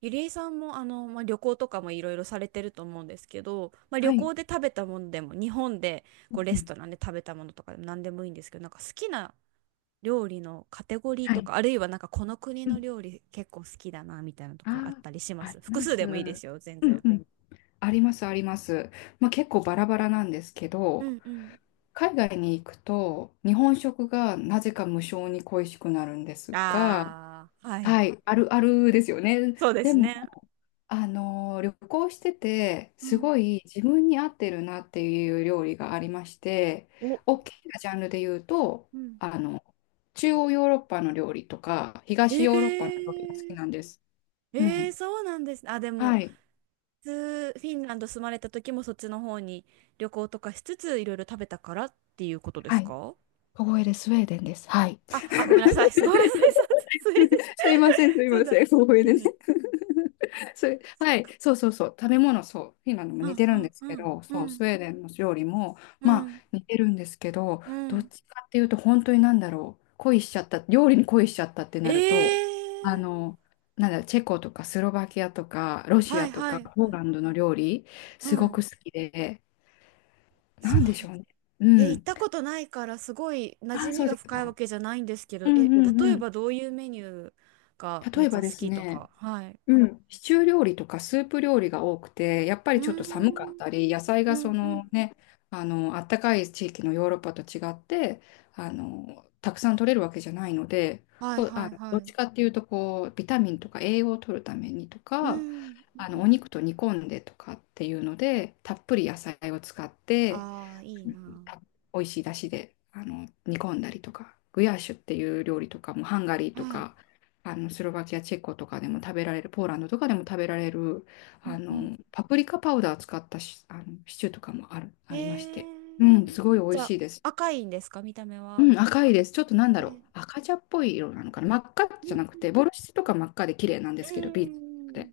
ゆりえさんもまあ、旅行とかもいろいろされてると思うんですけど、まあ、旅はい。行で食べたものでも日本でうこんうレうスん。トランで食べたものとかでも何でもいいんですけど、なんか好きな料理のカテゴリーはとね、か、あるいはなんかこの国い。うのん。料理結構好きだなみたいなのとかあっあたりしあ、まありす複ま数す。でもいいですよ、全うん然。うん。あります、あります。まあ結構バラバラなんですけうど、んうん。海外に行くと日本食がなぜか無性に恋しくなるんですが、ああ、ははい。い、あるあるですよね。そうでですも、ね。旅行してて、うすん。ごい自分に合ってるなっていう料理がありまして、お、大きなジャンルで言うと、うん。あの、中央ヨーロッパの料理とか、え東ヨーロッパの料理が好きー、なんです。うえー、ん。そうなんです。あ、でもはい。フィンランド住まれた時もそっちの方に旅行とかしつついろいろ食べたからっていうことではすい。か？小声でスウェーデンです。はい。あ、あ、ごめんなさい。す、ごめんなさい。そう、スウェーデン。 すいません、すいそうまだ。せん、小声うでね。ん。それ、そはうか。い、そうそうそう、食べ物、そう、フィンランドもう似んてうるんんですうけんど、うそう、スん。ウェーデンの料理も、うまあ、ん似てるんですけど、うどっん。ちかっていうと、本当になんだろう、恋しちゃった、料理に恋しちゃったってなると、ええあー。の、なんだろう、チェコとかスロバキアとか、ロシはアいとはか、いポーはい。ランドの料理、うすごん。く好きで、なそう。んでしょうね。え、う行っん。たことないからすごい馴染あ、そみうがです深いわか。けじゃないんですけうど、え、んうん例うえん。ばどういうメニューがめ例っえちばゃで好すきとね、か。はい。うん、シチュー料理とかスープ料理が多くて、やっぱうりーちょっと寒かっん。たり、野菜うがそんうん。のね、あったかい地域のヨーロッパと違って、たくさん取れるわけじゃないので、はいこはあいの、はどっい。ちかっていうと、こう、ビタミンとか栄養を取るためにとうか、ん、うおん。肉と煮込んでとかっていうので、たっぷり野菜を使って、ああ、いいな。た美味しい出汁で煮込んだりとか、グヤーシュっていう料理とかもハンガリーとはい。か、スロバキア、チェコとかでも食べられる、ポーランドとかでも食べられる、うんうん。パプリカパウダー使ったし、シチューとかもありまへして、うん、え。すごい美じ味ゃあ、しいです。赤いんですか、見た目は？うん、赤いです。ちょっとなんえだろー、う。赤茶っぽい色なのかな。真っ赤うんじゃうなくて、ボルシチとか真っ赤で綺麗なんですん。けど、ビーツで。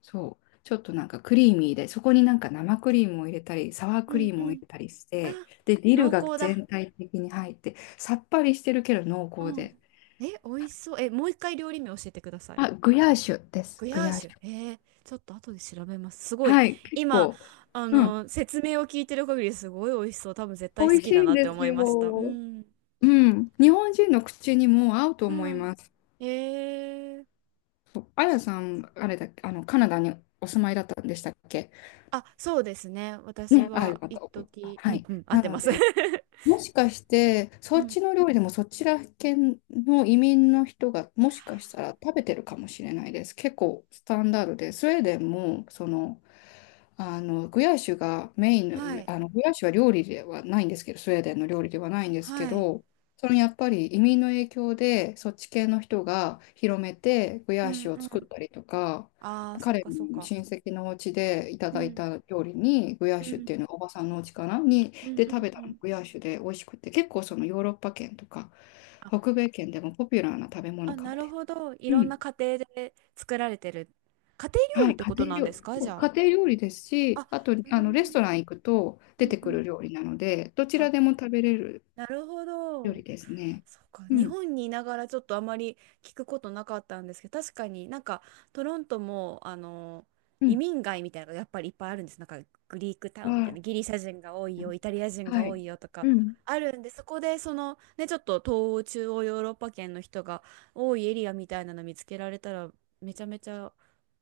そう。ちょっとなんかクリーミーで、そこになんか生クリームを入れたり、サワーうクんリーうムを入ん。れたりしあ、て、で、ディル濃が厚だ。全体的に入って、さっぱりしてるけど濃う厚ん。で。え、美味しそう。え、もう一回料理名教えてください。あ、グヤーシュです。ググヤーヤーシシュ。ュ。えー、ちょっと後で調べます。すごい。はい、結今、構、うん、説明を聞いてる限りすごい美味しそう。多分絶対美好味しきだいんなっでて思すいました。うよ。ん。うん、日本人の口にも合うとう思いん。ます。えー。あやさん、あれだっけ、カナダにお住まいだったんでしたっけ。あ、そうですね。私ね、ああ、よはかっ一た。時、うはんい。うん、合っなてのます。で、もしかして、うそっん。ちの料理でもそちら系の移民の人がもしかしたら食べてるかもしれないです。結構スタンダードで、スウェーデンもその、グヤッシュがメイはンの、い。グヤッシュは料理ではないんですけど、スウェーデンの料理ではないんですけはい。ど、そのやっぱり移民の影響でそっち系の人が広めてグうヤッんシュをう作ん。ったりとか、ああ、そう彼かそうのか。親戚のお家でいたうだいん。た料理にグヤッうシュっんていうのがおばさんのお家かなにうんでうん食べうたのん。がグヤーシュで美味しくて、結構そのヨーロッパ圏とかあ、北米圏でもポピュラーな食べ物あ、かなもるです。ほど。いうろんん。な家庭で作られてる。家庭料は理っい、て家ことなん庭です料、か、そじう、家ゃ庭料理ですあ。し、あ、あと、うレスんトラン行くとう出んてうくるん。料理なので、どちらあ、でも食べれるなるほ料ど。理ですね。そうか、う日ん、本にいながらちょっとあまり聞くことなかったんですけど、確かになんかトロントもう移ん。民街みたいなのがやっぱりいっぱいあるんです。なんかグリークタウンみはたいい。な、ギリシャ人が多いよ、イタリア人がは多い。いよとかうん。あるんで、そこでそのね、ちょっと東欧、中央ヨーロッパ圏の人が多いエリアみたいなの見つけられたら、めちゃめちゃ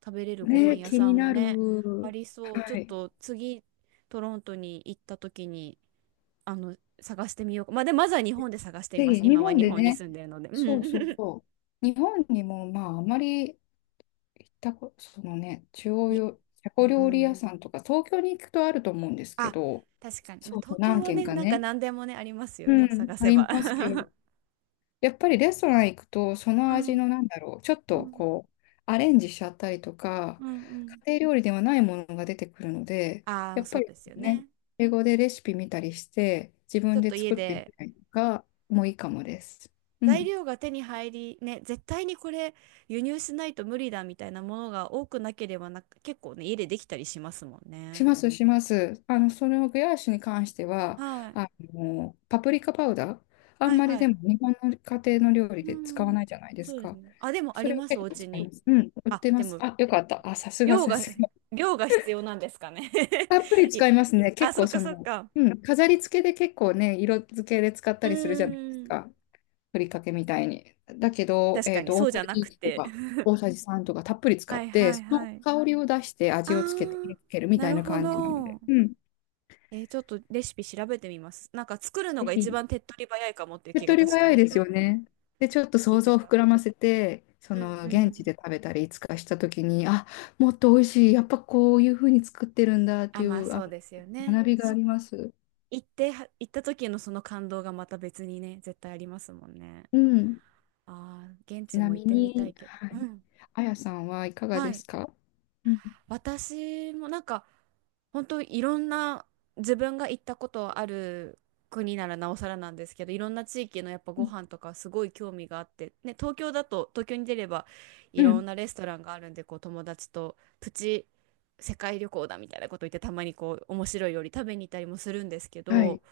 食べれるご飯ね、屋気さにんもなね、ある。りそう。ちょはっい。と次、トロントに行った時に探してみようか。まあ、でまずは日本で探していぜまひ、す、日今は本日で本にね、住んでるので。そうそううん。 そう。日本にも、まあ、あまり行ったこと、そのね、中 央に。よ、タうコ料理屋ん。さんとか、東京に行くとあると思うんですけあ、ど、確かに、まあ、そうそう。東京何は軒ね、かなんかね、何でもね、ありますようね、ん。探あせりば。 ますけど、やっぱりレストラン行くと、そのう味んのなんだろう、ちょっうとんこう、アレンジしちゃったりとか、うんうん。家庭料理ではないものが出てくるので、あやあ、っそぱうりですよね、ね。英語でレシピ見たりして、自ちょ分っでと家作ってみでたりとかもいいかもです。う材ん。料が手に入りね、絶対にこれ輸入しないと無理だみたいなものが多くなければ、な結構ね、家でできたりしますもんしね。ます、します。そのグヤーシュに関しては、はいあパプリカパウダー、あはんいまりはでい。も日本の家庭の料理うで使わん、ないじゃないですそうですか。ね。あ、でもあそりれをますお結構家使いに。ます。うん、売っあ、てまです。もあ、よかった。あ、さすが量さが、すが。量が必要なんですかね。 たっぷりい、使いますね。あ、結そ構っかそそっの、か。うん、飾り付けで結構ね、色付けで使っうたりするじゃないですーん。か。ふりかけみたいに。だけど、確かに、そ大うじさゃなじいくちとて。か、大さじ3とかたっぷり使はっいて、はいそのはい。香りを出してあ味をつけてー、入れてるみなたいるなほ感じなので。ど。うん。えー、ちょっとレシピ調べてみます。なんか作るのぜが一ひ番手っ取り早いかもっていう手っ気が、取り確か早いに。でうすんようん、ね。で、ちょっと聞い想て像をた膨ら。らませて、そうんのう現地ん。で食べたりいつかした時に、あ、もっと美味しい、やっぱこういうふうに作ってるんだっあ、ていまあう、あ、そうですよね。学びがあそ、ります。行っては、行った時のその感動がまた別にね、絶対ありますもんね。うん。ああ、現ち地なも行っみてみたいに、けど。はうい。ん。あやさんはいかがはでい。すか？うん。私もなんか本当いろんな自分が行ったことある国ならなおさらなんですけど、いろんな地域のやっぱうごん。飯とかすごい興味があって、ね、東京だと東京に出ればいうろんんなレストランがあるんで、こう友達とプチ世界旅行だみたいなこと言って、たまにこう面白い料理食べに行ったりもするんですけはど、い。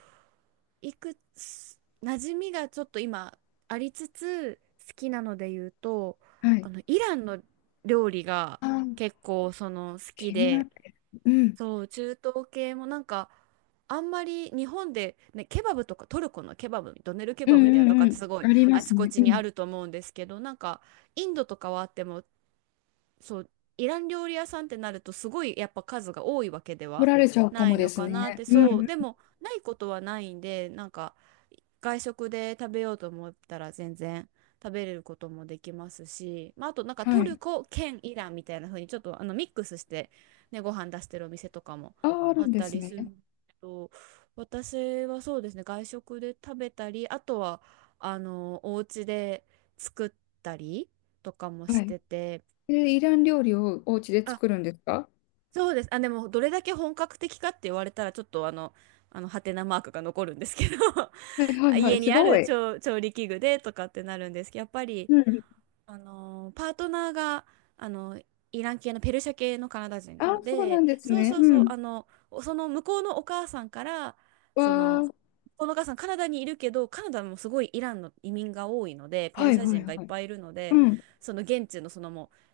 いくつ、馴染みがちょっと今ありつつ、好きなので言うと、はい。イランの料理があ、結構その好き気になっで、てる。うん。そう、中東系もなんか、あんまり日本で、ね、ケバブとかトルコのケバブ、ドネルケうバブみたいなんのうとかんっうてん。すごいありまあちすこね。ちうにあん。ると思うんですけど、なんかインドとかはあっても、そうイラン料理屋さんってなるとすごいやっぱ数が多いわけで取はられちゃうかなもいでのすかなっね。て、うそうん。でもないことはないんで、なんか外食で食べようと思ったら全然食べれることもできますし、まあ、あとなんかトはルい。コ兼イランみたいな風にちょっとミックスして、ね、ご飯出してるお店とかもあ、ああるっんでたすりね。するんですけど、私はそうですね、外食で食べたり、あとはお家で作ったりとかもしはい。てて。え、イラン料理をお家であ、作るんですか？そうです。あ、でもどれだけ本格的かって言われたらちょっとあのハテナマークが残るんですけど、はいはいはい。家にすあごるい。調、調理器具でとかってなるんですけど、やっぱり、うん。パートナーが、あの、イラン系のペルシャ系のカナダ人なあ、のそうなで、んですそうね。そううそう、ん。その向こうのお母さんから、わその、ー。このお母さんカナダにいるけど、カナダもすごいイランの移民が多いので、ペルはいシャはい人がいっはい。ぱいいるので、うん。その現地のそのもう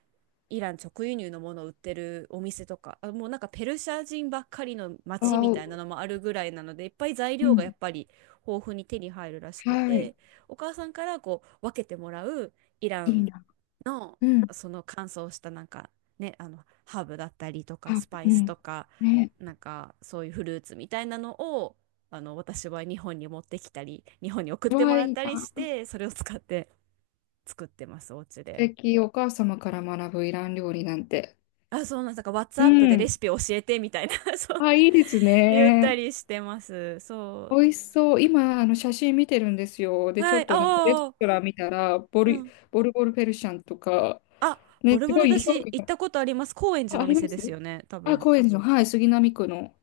イラン直輸入のものを売ってるお店とか、あ、もうなんかペルシャ人ばっかりのわ街みたいなお。のもあるぐらいなので、いっぱい材う料がやん。っぱり豊富に手に入るらしくはい。て、お母さんからこう分けてもらうイラいいンな。のうん。その乾燥したなんかね、ハーブだったりとかあ、スパうイスん。とか、ね。なんかそういうフルーツみたいなのを私は日本に持ってきたり、日本に送っわてもー、らいっいたりな。して、それを使って作ってます、お家素で。敵。お母様から学ぶイラン料理なんて。あ、そうなんです。なんか、う WhatsApp でレん。シピ教えてみたいな。 そう、あ、いいです言ったね。りしてます。そ美味しそう。今、写真見てるんですよ。う。で、ちはょい、っとなんかレスああ、トラン見たら、ボうル、ん。ボルボルペルシャンとか、あ、ボね、ルすボごルだい評価し、行っが、たことあります。高円寺あ、のあおり店まです。すよね、多あ、分。高円寺の、はい、杉並区の。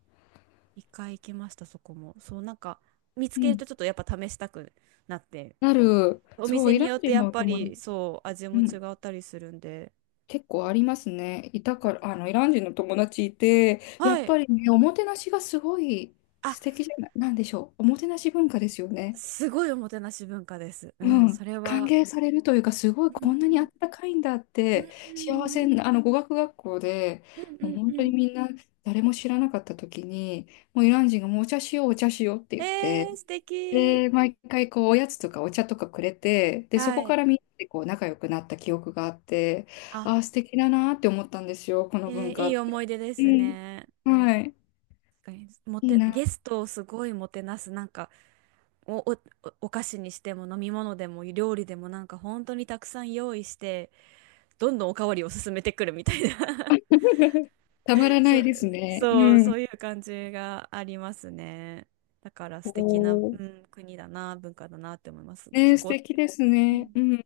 一回行きました、そこも。そう、なんか、見つうけるん。とちょっとやっぱ試したくなって。なる、おそう、店イにランよって人やのっおぱ友達、り、そう、味うも違ん、ったりするんで。結構ありますね。いたから、イラン人の友達いて、やはっい。ぱりね、おもてなしがすごいあ、素敵じゃない、なんでしょう。おもてなし文化ですよね。すごいおもてなし文化です。ううん、ん。それ歓は。迎されるというか、すごいうこんんうなにあん。ったかいんだっうんうて、幸せん。な、語学学校で、うんうもうんう本当にん。みんな、誰も知らなかった時に、もうイラン人がもうお茶しよう、お茶しようってえ言って、ー、素敵。で、毎回こう、おやつとかお茶とかくれて、で、そはこかい。らみんなでこう、仲良くなった記憶があって、あ、ああ、素敵だなーって思ったんですよ、こえの文ー、化いっい思て。い出でうすんね。はい。確かに、もいいて、ゲな。ストをすごいもてなす、なんか、お、お、お、お菓子にしても飲み物でも料理でもなんか本当にたくさん用意して、どんどんおかわりを進めてくるみたいな。 たまら なそいう、ですね。そう、うそん。ういう感じがありますね。だから素敵な、おうー。ん、国だな、文化だなって思います。ね、結素構、敵ですうね。ん、うん。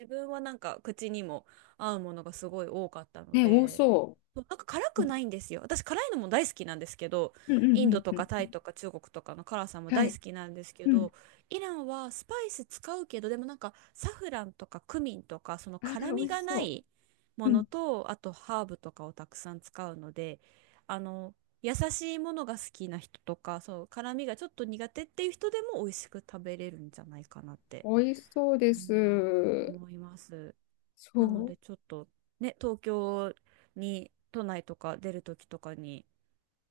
自分はなんか口にも合うものがすごい多かったのね、多で、そそうなんか辛う。くうんないんですよ。私辛いのも大好きなんですけど、うんうインドんとうかタイん。とか中国とかの辛さもは大い。好きなんですけうん。ど、イランはスパイス使うけど、でもなんかサフランとかクミンとかそのああ、辛美み味しがなそいもう。うのん。と、あとハーブとかをたくさん使うので、あの、優しいものが好きな人とか、そう、辛みがちょっと苦手っていう人でも美味しく食べれるんじゃないかなって、美味しそうでうん、す。思います。そなのう。でちょっとね、東京に都内とか出る時とかに、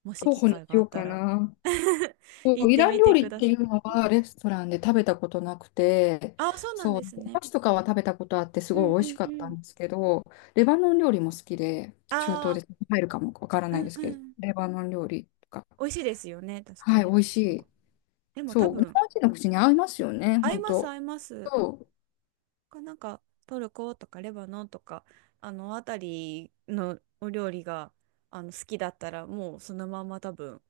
もし候機補に会しがあよっうたから な。そ行う、っイてランみ料てく理っだてさいうのい。うん、はレストランで食べたことなくて、あ、そうなんそう、ですおね。菓子とかは食べたことあってすうごいん美う味しんかうったん。んですけど、レバノン料理も好きで、中あ東あ、で入るかもわからうないんですうけど、ん。レバノン料理とか、美味しいですよね、確かはい、に。美味しあそい。こ。でも多そう、日分、本人の口に合いますよね、合い本ます、当。合います。そか、なんか、トルコとかレバノンとか、あの辺りのお料理が好きだったら、もうそのまま多分、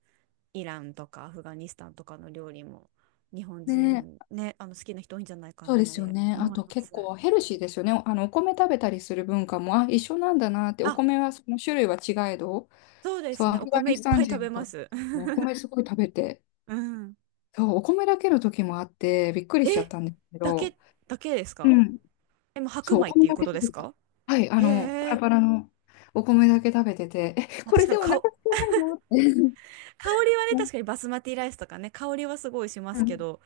イランとかアフガニスタンとかの料理も日本う、ね、人ね、好きな人多いんじゃないかそうなっですよてね。あ思いとま結す。構ヘルシーですよね。お米食べたりする文化も、あ、一緒なんだなって、おあ、米はその種類は違えど、そうでそすう、ね。アおフガ米いニスっタぱンい食人べとまかす。もお 米すごい食べて、うん。そう、お米だけの時もあって、びっくりえ、しちゃったんですけだけ、ど、だけですか？うん。え、もう白そう、お米っ米ていうだこけと食でべすてた。か？はい、パへラえ。パラのお米だけ食べてて、え、まあ、こ確れかでにお腹か、空かないのって、香りはね、確かにバスマティライスとかね、香りはすごいしまうすけん、ど、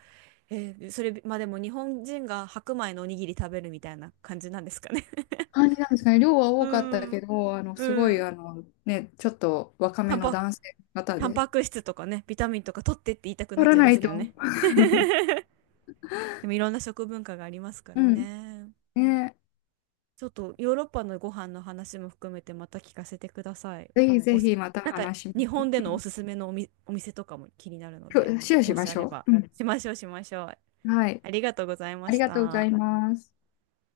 えー、それ、まあでも日本人が白米のおにぎり食べるみたいな感じなんですかね。感じなんですかね。量はう多かったけん、ど、すごうい、ん。ね、ちょっと若タめンのパ、男性の方タンで、パク質とかね、ビタミンとか取ってって言いたくなっ取らちゃいなますいけと。どね。でもいろんな食文化がありますからうん。ね。ね、ちょっとヨーロッパのご飯の話も含めてまた聞かせてください。ぜひおぜす、ひまたなんか話しま日しょ本でう。のおすすめのお、みお店とかも気になるの今で、日シェアしもしまあしれょばう。うん。しましょうしましょう。はい。ありがとうございまありしがとうございた。ます。